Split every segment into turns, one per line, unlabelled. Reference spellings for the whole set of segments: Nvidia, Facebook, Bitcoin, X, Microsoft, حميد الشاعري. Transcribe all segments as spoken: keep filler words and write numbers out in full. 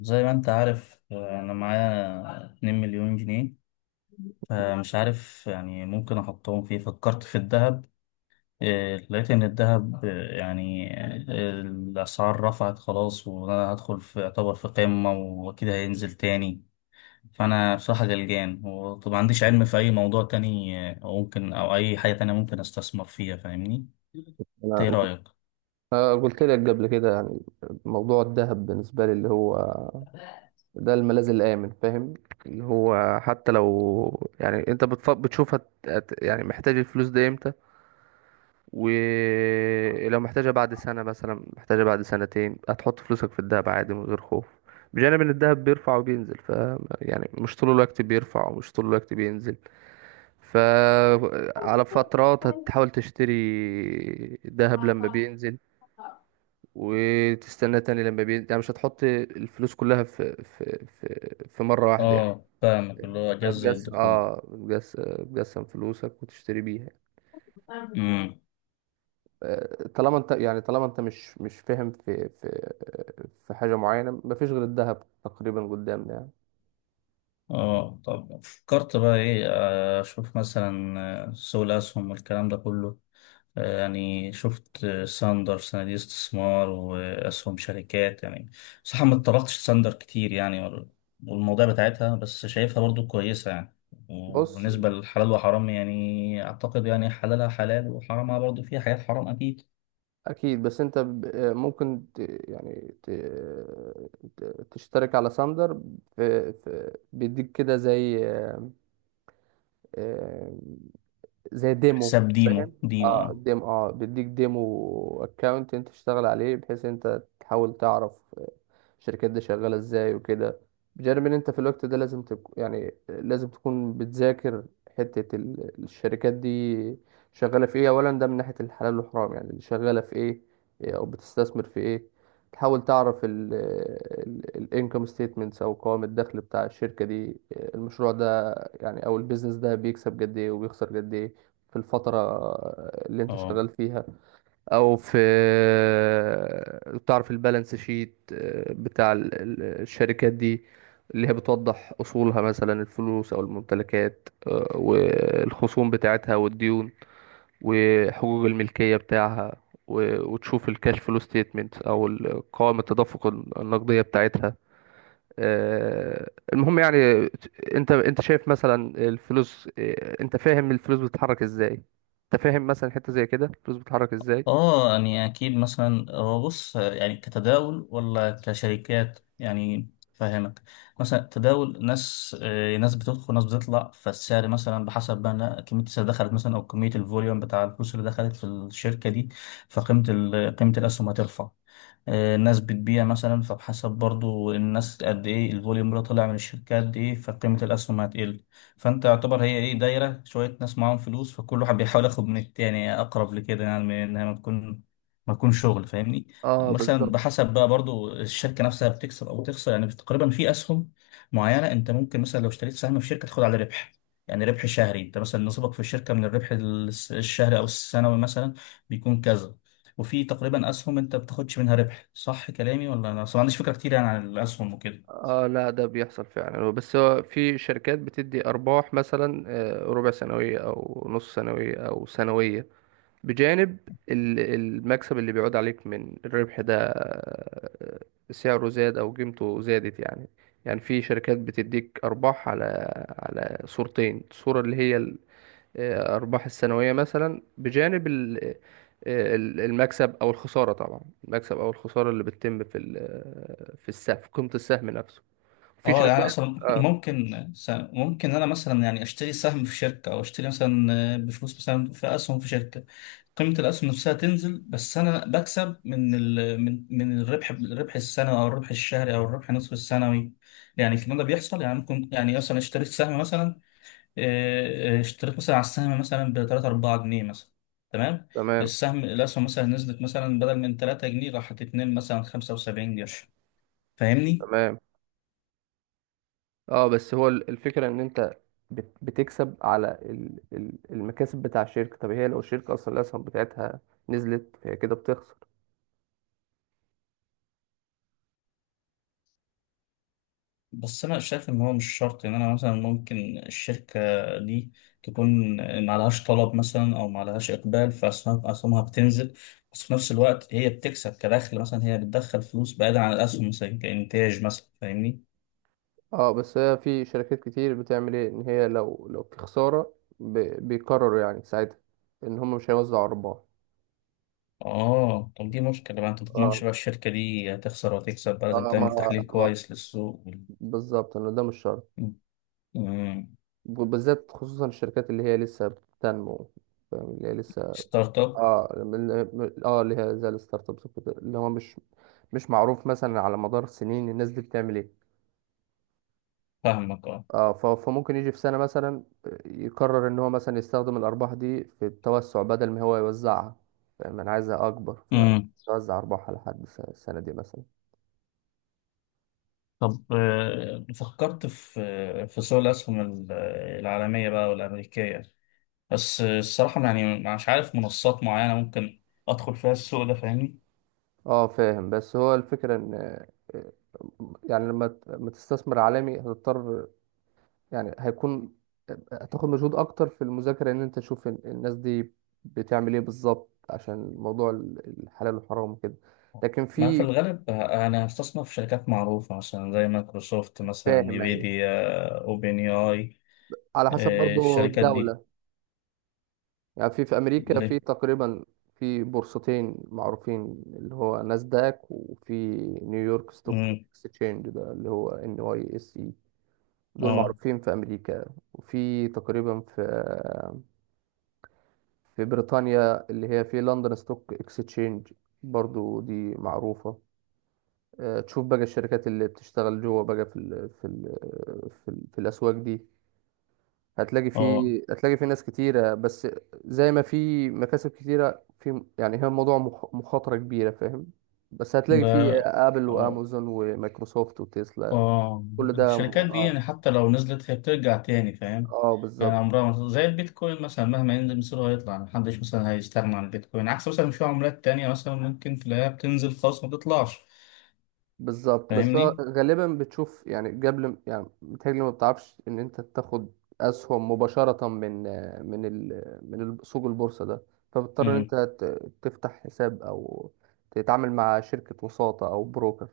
زي ما انت عارف آه، انا معايا اتنين مليون جنيه. فمش عارف يعني ممكن احطهم فيه. فكرت في الذهب. آه، لقيت ان الذهب آه، يعني آه، الاسعار رفعت خلاص وانا هدخل في اعتبر في قمة واكيد هينزل تاني. فانا بصراحة قلقان، وطب ما عنديش علم في اي موضوع تاني آه، ممكن، او اي حاجة تانية ممكن استثمر فيها، فاهمني؟ إنت ايه
انا
رأيك؟
أنا قلت لك قبل كده، يعني موضوع الذهب بالنسبه لي، اللي هو ده الملاذ الامن، فاهم؟ اللي هو حتى لو يعني انت بتف... بتشوف، هت... هت... يعني محتاج الفلوس دي امتى؟ ولو محتاجها بعد سنه، مثلا محتاجها بعد سنتين، هتحط فلوسك في الذهب عادي من غير خوف. بجانب ان الذهب بيرفع وبينزل، ف يعني مش طول الوقت بيرفع ومش طول الوقت بينزل. ف على فترات هتحاول تشتري ذهب لما بينزل، وتستنى تاني لما بي... يعني مش هتحط الفلوس كلها في في في, في مرة واحدة، يعني.
اه فاهمك، اللي هو جذر
هتجس
الدخول.
اه بتجس... بتجسم فلوسك وتشتري بيها. آه، طالما انت يعني، طالما انت مش مش فاهم في في في حاجة معينة، مفيش غير الذهب تقريبا قدامنا، يعني.
اه طب فكرت بقى ايه؟ آه، اشوف مثلا آه، سوق الاسهم والكلام ده كله. آه، يعني شفت آه، ساندر، صناديق استثمار واسهم شركات يعني. صح، ما اتطرقتش ساندر كتير يعني، وال- والمواضيع بتاعتها، بس شايفها برضو كويسة يعني.
بص.
وبالنسبة للحلال وحرام يعني، اعتقد يعني حلالها حلال وحرامها برضو فيها حاجات حرام اكيد.
اكيد، بس انت ب- آه، ممكن ت... يعني ت... ت- تشترك على ساندر. في... في... بيديك كده، زي آه، زي ديمو،
حساب ديمو
فاهم؟
ديمو اه.
اه، ديم اه بيديك ديمو اكونت، انت تشتغل عليه بحيث انت تحاول تعرف الشركات دي شغالة ازاي وكده. بجانب ان انت في الوقت ده لازم تك... يعني لازم تكون بتذاكر حتة ال- الشركات دي شغالة في ايه، اولا. ده من ناحية الحلال والحرام، يعني اللي شغالة في ايه، او بتستثمر في ايه. تحاول تعرف الانكم ستيتمنتس، او قوائم الدخل بتاع الشركة دي، المشروع ده، يعني او البيزنس ده بيكسب قد ايه وبيخسر قد ايه في الفترة اللي انت
اه
شغال فيها، او في تعرف البالانس شيت، آه، بتاع ال- ال- الشركات دي، اللي هي بتوضح اصولها، مثلا الفلوس او الممتلكات، آه، والخصوم بتاعتها والديون وحقوق الملكية بتاعها. و- وتشوف الكاش فلو ستيتمنت، او ال- قوائم التدفق النقدية بتاعتها. آه، المهم يعني، انت انت شايف مثلا الفلوس، آه، انت فاهم الفلوس بتتحرك ازاي، انت فاهم مثلا حتة زي كده الفلوس بتتحرك ازاي؟
اه، يعني اكيد مثلا، هو بص يعني كتداول ولا كشركات يعني، فاهمك؟ مثلا تداول ناس، آه، ناس بتدخل ناس بتطلع، فالسعر مثلا بحسب بقى إنها كميه السعر دخلت مثلا، او كميه الفوليوم بتاع الفلوس اللي دخلت في الشركه دي، فقيمه ال- قيمه الاسهم هترفع. آه، الناس بتبيع مثلا، فبحسب برضو الناس قد ايه الفوليوم اللي طلع من الشركه قد ايه، فقيمه الاسهم هتقل. فانت يعتبر هي ايه، دايره شويه ناس معاهم فلوس، فكل واحد بيحاول ياخد من التاني، اقرب لكده يعني، من انها ما تكون ما تكون شغل، فاهمني.
اه،
مثلا
بالظبط.
بحسب بقى برضو الشركه نفسها بتكسب او تخسر يعني. تقريبا في اسهم معينه، انت ممكن مثلا لو اشتريت سهم في شركه، تاخد على ربح. يعني ربح شهري، انت مثلا نصيبك في الشركه من الربح الس- الشهري او السنوي مثلا، بيكون كذا. وفي تقريبا اسهم انت بتاخدش منها ربح. صح كلامي ولا انا اصلا ما عنديش فكره كتير يعني عن الاسهم وكده؟
اه، لا، ده بيحصل فعلا، بس هو في شركات بتدي ارباح، مثلا آه، ربع سنوية او نص سنوية او سنوية. بجانب ال- المكسب اللي بيعود عليك من الربح ده، آه، سعره زاد او قيمته زادت، يعني. يعني في شركات بتديك ارباح على على صورتين، الصورة اللي هي الارباح السنوية مثلا، بجانب ال- آه، ال- المكسب او الخسارة. طبعا المكسب او الخسارة اللي بتتم في ال- في السهم، في قيمة السهم نفسه. في
اه، يعني
شركات.
اصلا
اه،
ممكن س- ممكن انا مثلا يعني اشتري سهم في شركه، او اشتري مثلا آه، بفلوس مثلا في اسهم في شركه. قيمه الاسهم نفسها تنزل، بس انا بكسب من ال من من الربح، الربح السنوي او الربح الشهري او الربح نصف السنوي. يعني الكلام ده بيحصل يعني. ممكن يعني مثلا اشتريت سهم مثلا، آه، آه، اشتريت مثلا على السهم مثلا ب تلات اربعة جنيه مثلا، تمام؟
تمام،
السهم الاسهم مثلا نزلت مثلا، بدل من تلاتة جنيه راحت اتنين مثلا 75 قرش، فاهمني.
تمام. اه، بس هو ال- الفكرة ان انت بت- بتكسب على ال- ال- المكاسب بتاع الشركة. طب هي لو الشركة اصلا الاسهم بتاعتها نزلت، فهي كده بتخسر.
بس انا شايف ان هو مش شرط يعني. انا مثلا ممكن الشركه دي تكون معلهاش طلب مثلا، او معلهاش اقبال، فاسهمها أسهمها بتنزل، بس في نفس الوقت هي بتكسب كدخل مثلا، هي بتدخل فلوس بعيدا عن الاسهم مثلا كانتاج مثلا، فاهمني.
اه، بس هي في شركات كتير بتعمل ايه، ان هي لو لو في خسارة ب- بيقرروا يعني ساعتها ان هم مش هيوزعوا ارباح.
اه طب دي مشكله بقى، انت ما تضمنش
اه،
بقى الشركه دي هتخسر وهتكسب بقى، لازم
اه، ما
تعمل تحليل
ما
كويس للسوق وال-
بالظبط، انه ده مش شرط.
مم.
وبالذات خصوصا الشركات اللي هي لسه بتنمو، فاهم؟ اللي هي لسه
ستارت اب.
اه، من- من- اه اللي هي زي الستارت ابس وكده، اللي هو مش مش معروف مثلا على مدار سنين الناس دي بتعمل ايه.
فاهمك
اه، ف- فممكن يجي في سنة مثلا يقرر ان هو مثلا يستخدم الارباح دي في التوسع، بدل ما هو يوزعها. فاهم؟ انا عايزها اكبر،
اه.
فوزع ارباح على حد الس- السنة دي مثلا.
طب آه، فكرت في آه، في سوق الأسهم ال- العالمية بقى والأمريكية، بس آه، الصراحة يعني مش عارف منصات معينة ممكن أدخل فيها السوق ده، فاهمني.
اه، فاهم. بس هو الفكرة ان، آه، يعني لما ت- لما تستثمر عالمي هتضطر، يعني هيكون هتاخد مجهود اكتر في المذاكره، ان انت تشوف ال- الناس دي بتعمل ايه بالظبط، عشان موضوع ال- الحلال والحرام وكده. لكن
ما في
في
الغالب أنا هستثمر في شركات معروفة مثلا، زي مايكروسوفت مثلا،
فاهم؟ يعني
نيفيديا، أوبن اي.
على حسب برضو
الشركات دي
الدوله، يعني في في امريكا
ليه؟
في تقريبا في بورصتين معروفين، اللي هو ناسداك، وفي نيويورك ستوك
مم،
اكسشينج، ده اللي هو ان واي اس اي. دول
اه
معروفين في امريكا. وفي تقريبا في في بريطانيا، اللي هي في لندن ستوك اكستشينج، برضو دي معروفة. آه، تشوف بقى الشركات اللي بتشتغل جوه بقى في ال في ال في, ال في الأسواق دي، هتلاقي
اه
في هتلاقي في ناس كتيرة. بس زي ما في مكاسب كتيرة، في يعني هي موضوع مخ- مخاطرة كبيرة، فاهم؟ بس هتلاقي في
ده
آبل، وأمازون، ومايكروسوفت، وتسلا.
اه.
كل ده م-
الشركات دي
اه,
يعني حتى لو نزلت هي بترجع تاني، فاهم.
آه
يعني
بالظبط.
عمرها ما- زي البيتكوين مثلا، مهما ينزل مصيره هيطلع، محدش مثلا هيستغنى عن البيتكوين، عكس مثلا في عملات تانية مثلا ممكن تلاقيها بتنزل خالص ما بتطلعش،
بالظبط. بس هو
فاهمني؟
غالبا بتشوف يعني قبل، يعني بتهيألي ما بتعرفش ان انت تاخد اسهم مباشرة من من ال من ال- سوق البورصة ده، فبتضطر ان انت
امم.
ت- تفتح حساب او تتعامل مع شركة وساطة او بروكر.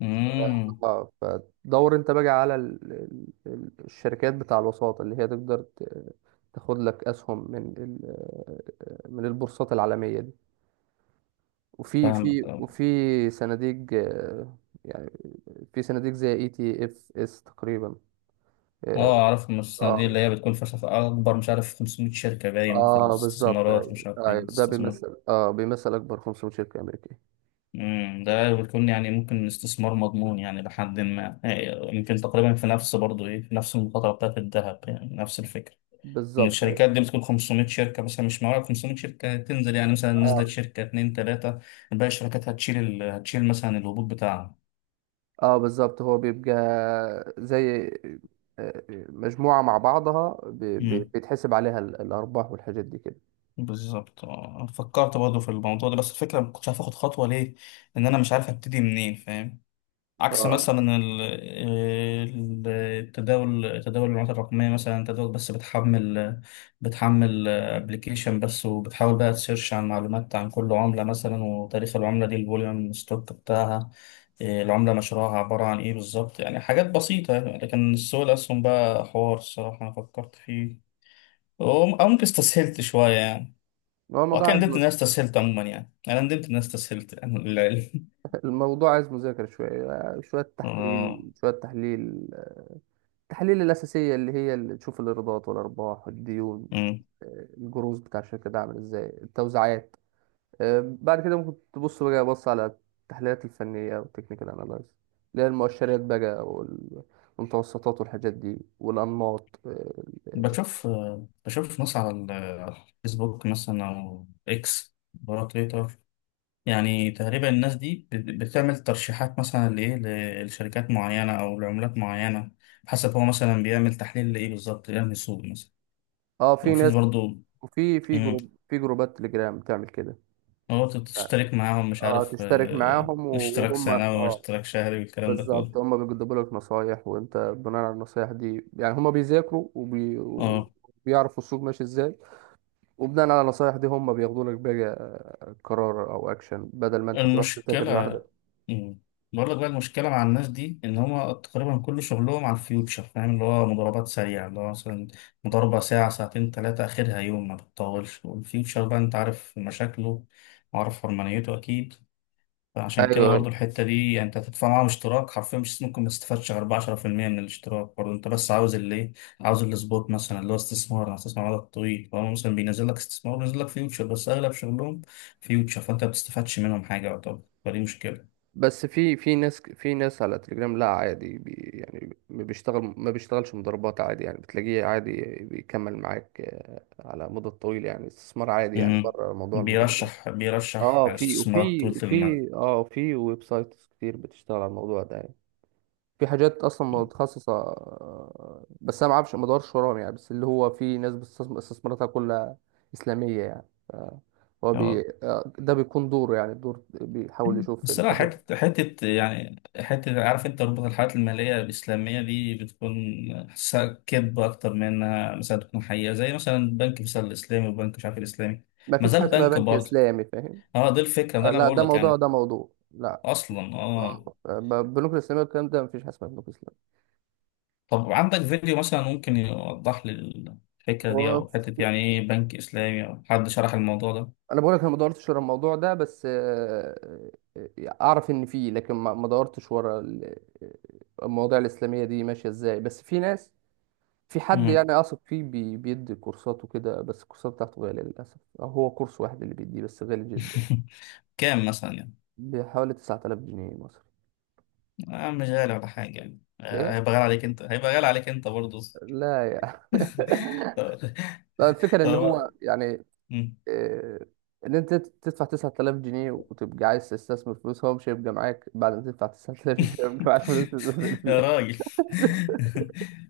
امم.
اه، فدور انت بقى على ال- ال- ال- الشركات بتاع الوساطة، اللي هي تقدر ت- تاخد لك اسهم من ال- من البورصات العالمية دي. وفي
فاهمك
في
اه.
وفي صناديق، آه، يعني في صناديق زي اي تي اف اس تقريبا. اه.
آه، اعرف المؤسسة دي،
اه،
اللي هي بتكون فشخ اكبر، مش عارف، 500 شركة، باين في
آه، بالظبط،
الاستثمارات،
ايوه،
مش عارف
أيوة.
ايه.
ده بيمثل اه بيمثل اكبر خمسمية شركة امريكية.
مم، ده بيكون يعني ممكن استثمار مضمون يعني لحد ما، آه، يمكن تقريبا في نفس برضه ايه، في نفس المخاطره بتاعت الذهب يعني، نفس الفكره. ان
بالظبط، أيوة.
الشركات دي بتكون 500 شركه مثلا، مش معقول 500 شركه تنزل يعني، مثلا نزلت
اه،
شركه اتنين تلاته، باقي الشركات هتشيل ال... هتشيل مثلا الهبوط بتاعها.
اه، بالظبط. هو بيبقى زي، آه، مجموعة مع بعضها، ب- ب-
مم،
بيتحسب عليها ال- الارباح والحاجات دي كده.
بالظبط. آه، فكرت برضه في الموضوع ده، بس الفكره ما كنتش عارف اخد خطوه ليه، ان انا مش عارف ابتدي منين، فاهم. عكس
اه،
مثلا ال- ال- التداول، تداول العملات الرقمية مثلا، انت دوك بس بتحمل، بتحمل ابلكيشن بس، وبتحاول بقى تسيرش عن معلومات عن كل عملة مثلا، وتاريخ العملة دي، الفوليوم ستوك بتاعها، إيه، العملة مشروعها عبارة عن ايه بالظبط يعني، حاجات بسيطة يعني. لكن السوق الأسهم بقى حوار، الصراحة أنا فكرت فيه وم- أو ممكن استسهلت شوية يعني.
هو الموضوع
وأكيد
عايز
ندمت إن أنا استسهلت، عموما يعني. أنا ندمت إن أنا استسهلت يعني لله.
الموضوع عايز مذاكرة، شوية آه، شوية تحليل،
آه.
شوية تحليل. التحاليل الأساسية، اللي هي اللي تشوف الإيرادات والأرباح، الديون، آه، الجروز بتاع الشركة ده عامل إزاي، التوزيعات. آه، بعد كده ممكن تبص بقى بص على التحليلات الفنية والتكنيكال أناليز، اللي هي المؤشرات بقى وال- والمتوسطات والحاجات دي والأنماط، اه.
بشوف بشوف ناس على ال- على الفيسبوك مثلا أو إكس، برا تويتر. يعني تقريبا الناس دي بت- بتعمل ترشيحات مثلا لإيه، لشركات معينة أو لعملات معينة، حسب هو مثلا بيعمل تحليل لإيه بالظبط يعني، سوق مثلا.
آه، آه، في
وفي
ناس.
برضه.
وفي في
مم،
جروب في جروبات تليجرام بتعمل كده.
هو تشترك معاهم مش
اه،
عارف،
تشترك
آه،
معاهم
اشتراك
وهم
سنوي
اه.
واشتراك شهري والكلام ده كله.
بالظبط، هما بيجدبوا لك نصايح، وانت بناء على النصايح دي، يعني هما بيذاكروا وبي...
اه.
وبيعرفوا السوق ماشي ازاي. وبناء على النصايح دي، هما بياخدوا لك بقى قرار او اكشن، بدل ما انت تروح تذاكر
المشكلة.
لوحدك.
مم. بقول لك بقى، المشكلة مع الناس دي إن هما تقريبا كل شغلهم على الفيوتشر، فاهم. اللي هو مضاربات سريعة، اللي هو مثلا مضاربة ساعة ساعتين تلاتة، آخرها يوم ما بتطولش، والفيوتشر بقى أنت عارف مشاكله، وعارف حرمانيته أكيد. عشان كده برضو
ايوه.
الحتة دي يعني، انت هتدفع معاهم اشتراك، حرفيا مش ممكن ما تستفادش غير بعشرة في المية من الاشتراك. برضو انت بس عاوز اللي ايه، عاوز السبوت مثلا، اللي هو استثمار، انا هستثمر على طويل، فهو مثلا بينزل لك استثمار، بينزل لك فيوتشر، بس اغلب شغلهم فيوتشر، فانت ما بتستفادش منهم حاجة يعتبر، فدي مشكلة.
بس في في ناس في ناس على تليجرام، لا عادي، بي... يعني ما بيشتغل ما بيشتغلش مضاربات. عادي يعني بتلاقيه عادي، بيكمل معاك، آه، على مدة طويلة، يعني استثمار عادي يعني،
امم.
بره موضوع المضاربات.
بيرشح بيرشح
اه، في
استثمارات
وفي
طويلة المدى.
وفي اه في ويب سايتس كتير بتشتغل على الموضوع ده. في حاجات اصلا متخصصه، آه، بس انا ما اعرفش، ما ادورش وراهم يعني، بس اللي هو في ناس بتستثم- استثماراتها كلها اسلاميه يعني ف- هو بي...
مم.
آه، ده بيكون دوره، يعني الدور بيحاول يشوف
الصراحة
الحاجات.
حتة حتة يعني، حتة عارف أنت، ربط الحالات المالية الإسلامية دي بتكون حاسسها كذب أكتر من إنها مثلا تكون حقيقة، زي مثلا بنك مثلا الإسلامي، وبنك مش عارف الإسلامي،
ما
ما
فيش
زال
حاجه اسمها
بنك
بنك
برضه.
اسلامي، فاهم؟
أه دي الفكرة، ده
آه،
أنا
لا،
بقول
ده
لك
موضوع
يعني
ده موضوع لا.
أصلا أه.
آه، آه، ب- بنوك الاسلاميه والكلام ده، ما فيش حاجه اسمها بنوك اسلاميه.
طب عندك فيديو مثلا ممكن يوضح لي الفكرة دي،
هو
أو حتة
في-
يعني إيه بنك إسلامي، أو حد شرح الموضوع ده؟
انا بقول لك، انا ما دورتش ورا الموضوع ده، بس آه، آه، اعرف ان فيه، لكن ما ما دورتش ورا ال- آه، المواضيع الاسلاميه دي ماشيه ازاي، بس في ناس، في حد
مم.
يعني اثق فيه، بي- بيدي كورسات وكده، بس الكورسات بتاعته غالية للأسف. هو كورس واحد اللي بيديه، بس غالي جدا،
كام مثلا يعني؟
بحوالي تسعة آلاف جنيه مصري.
آه مش غالي ولا حاجة يعني، آه
ايه،
هيبقى غالي عليك أنت، هيبقى غالي عليك أنت برضه.
لا يعني لا، الفكرة
يا
ان
را-
هو، يعني
مم.
إيه، ان انت تدفع تسعة آلاف جنيه وتبقى عايز تستثمر فلوس. هو مش هيبقى معاك، بعد ما تدفع تسعة آلاف جنيه هيبقى معاك فلوس تستثمر
يا
فيها؟
راجل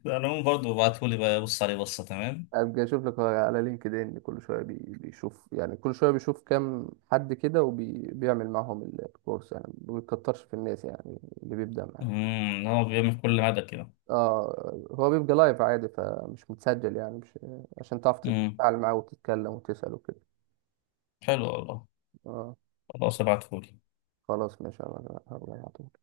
العموم برضه ابعتهولي بقى، بص عليه بصة، تمام.
ابقى اشوف لك على لينكد ان. كل شويه بي- بيشوف يعني كل شويه بيشوف كام حد كده، وبيعمل معاهم ال- الكورس. يعني ما بيكترش في الناس، يعني اللي بيبدا معاه.
مم. هو بيعمل كل مدى كده؟
اه، هو بيبقى لايف عادي، فمش متسجل، يعني مش، عشان تعرف
مم.
تتفاعل معاه وتتكلم وتسال وكده.
حلو والله.
اه،
خلاص ابعتهولي.
خلاص، ماشي، هبقى هبقى أبعته.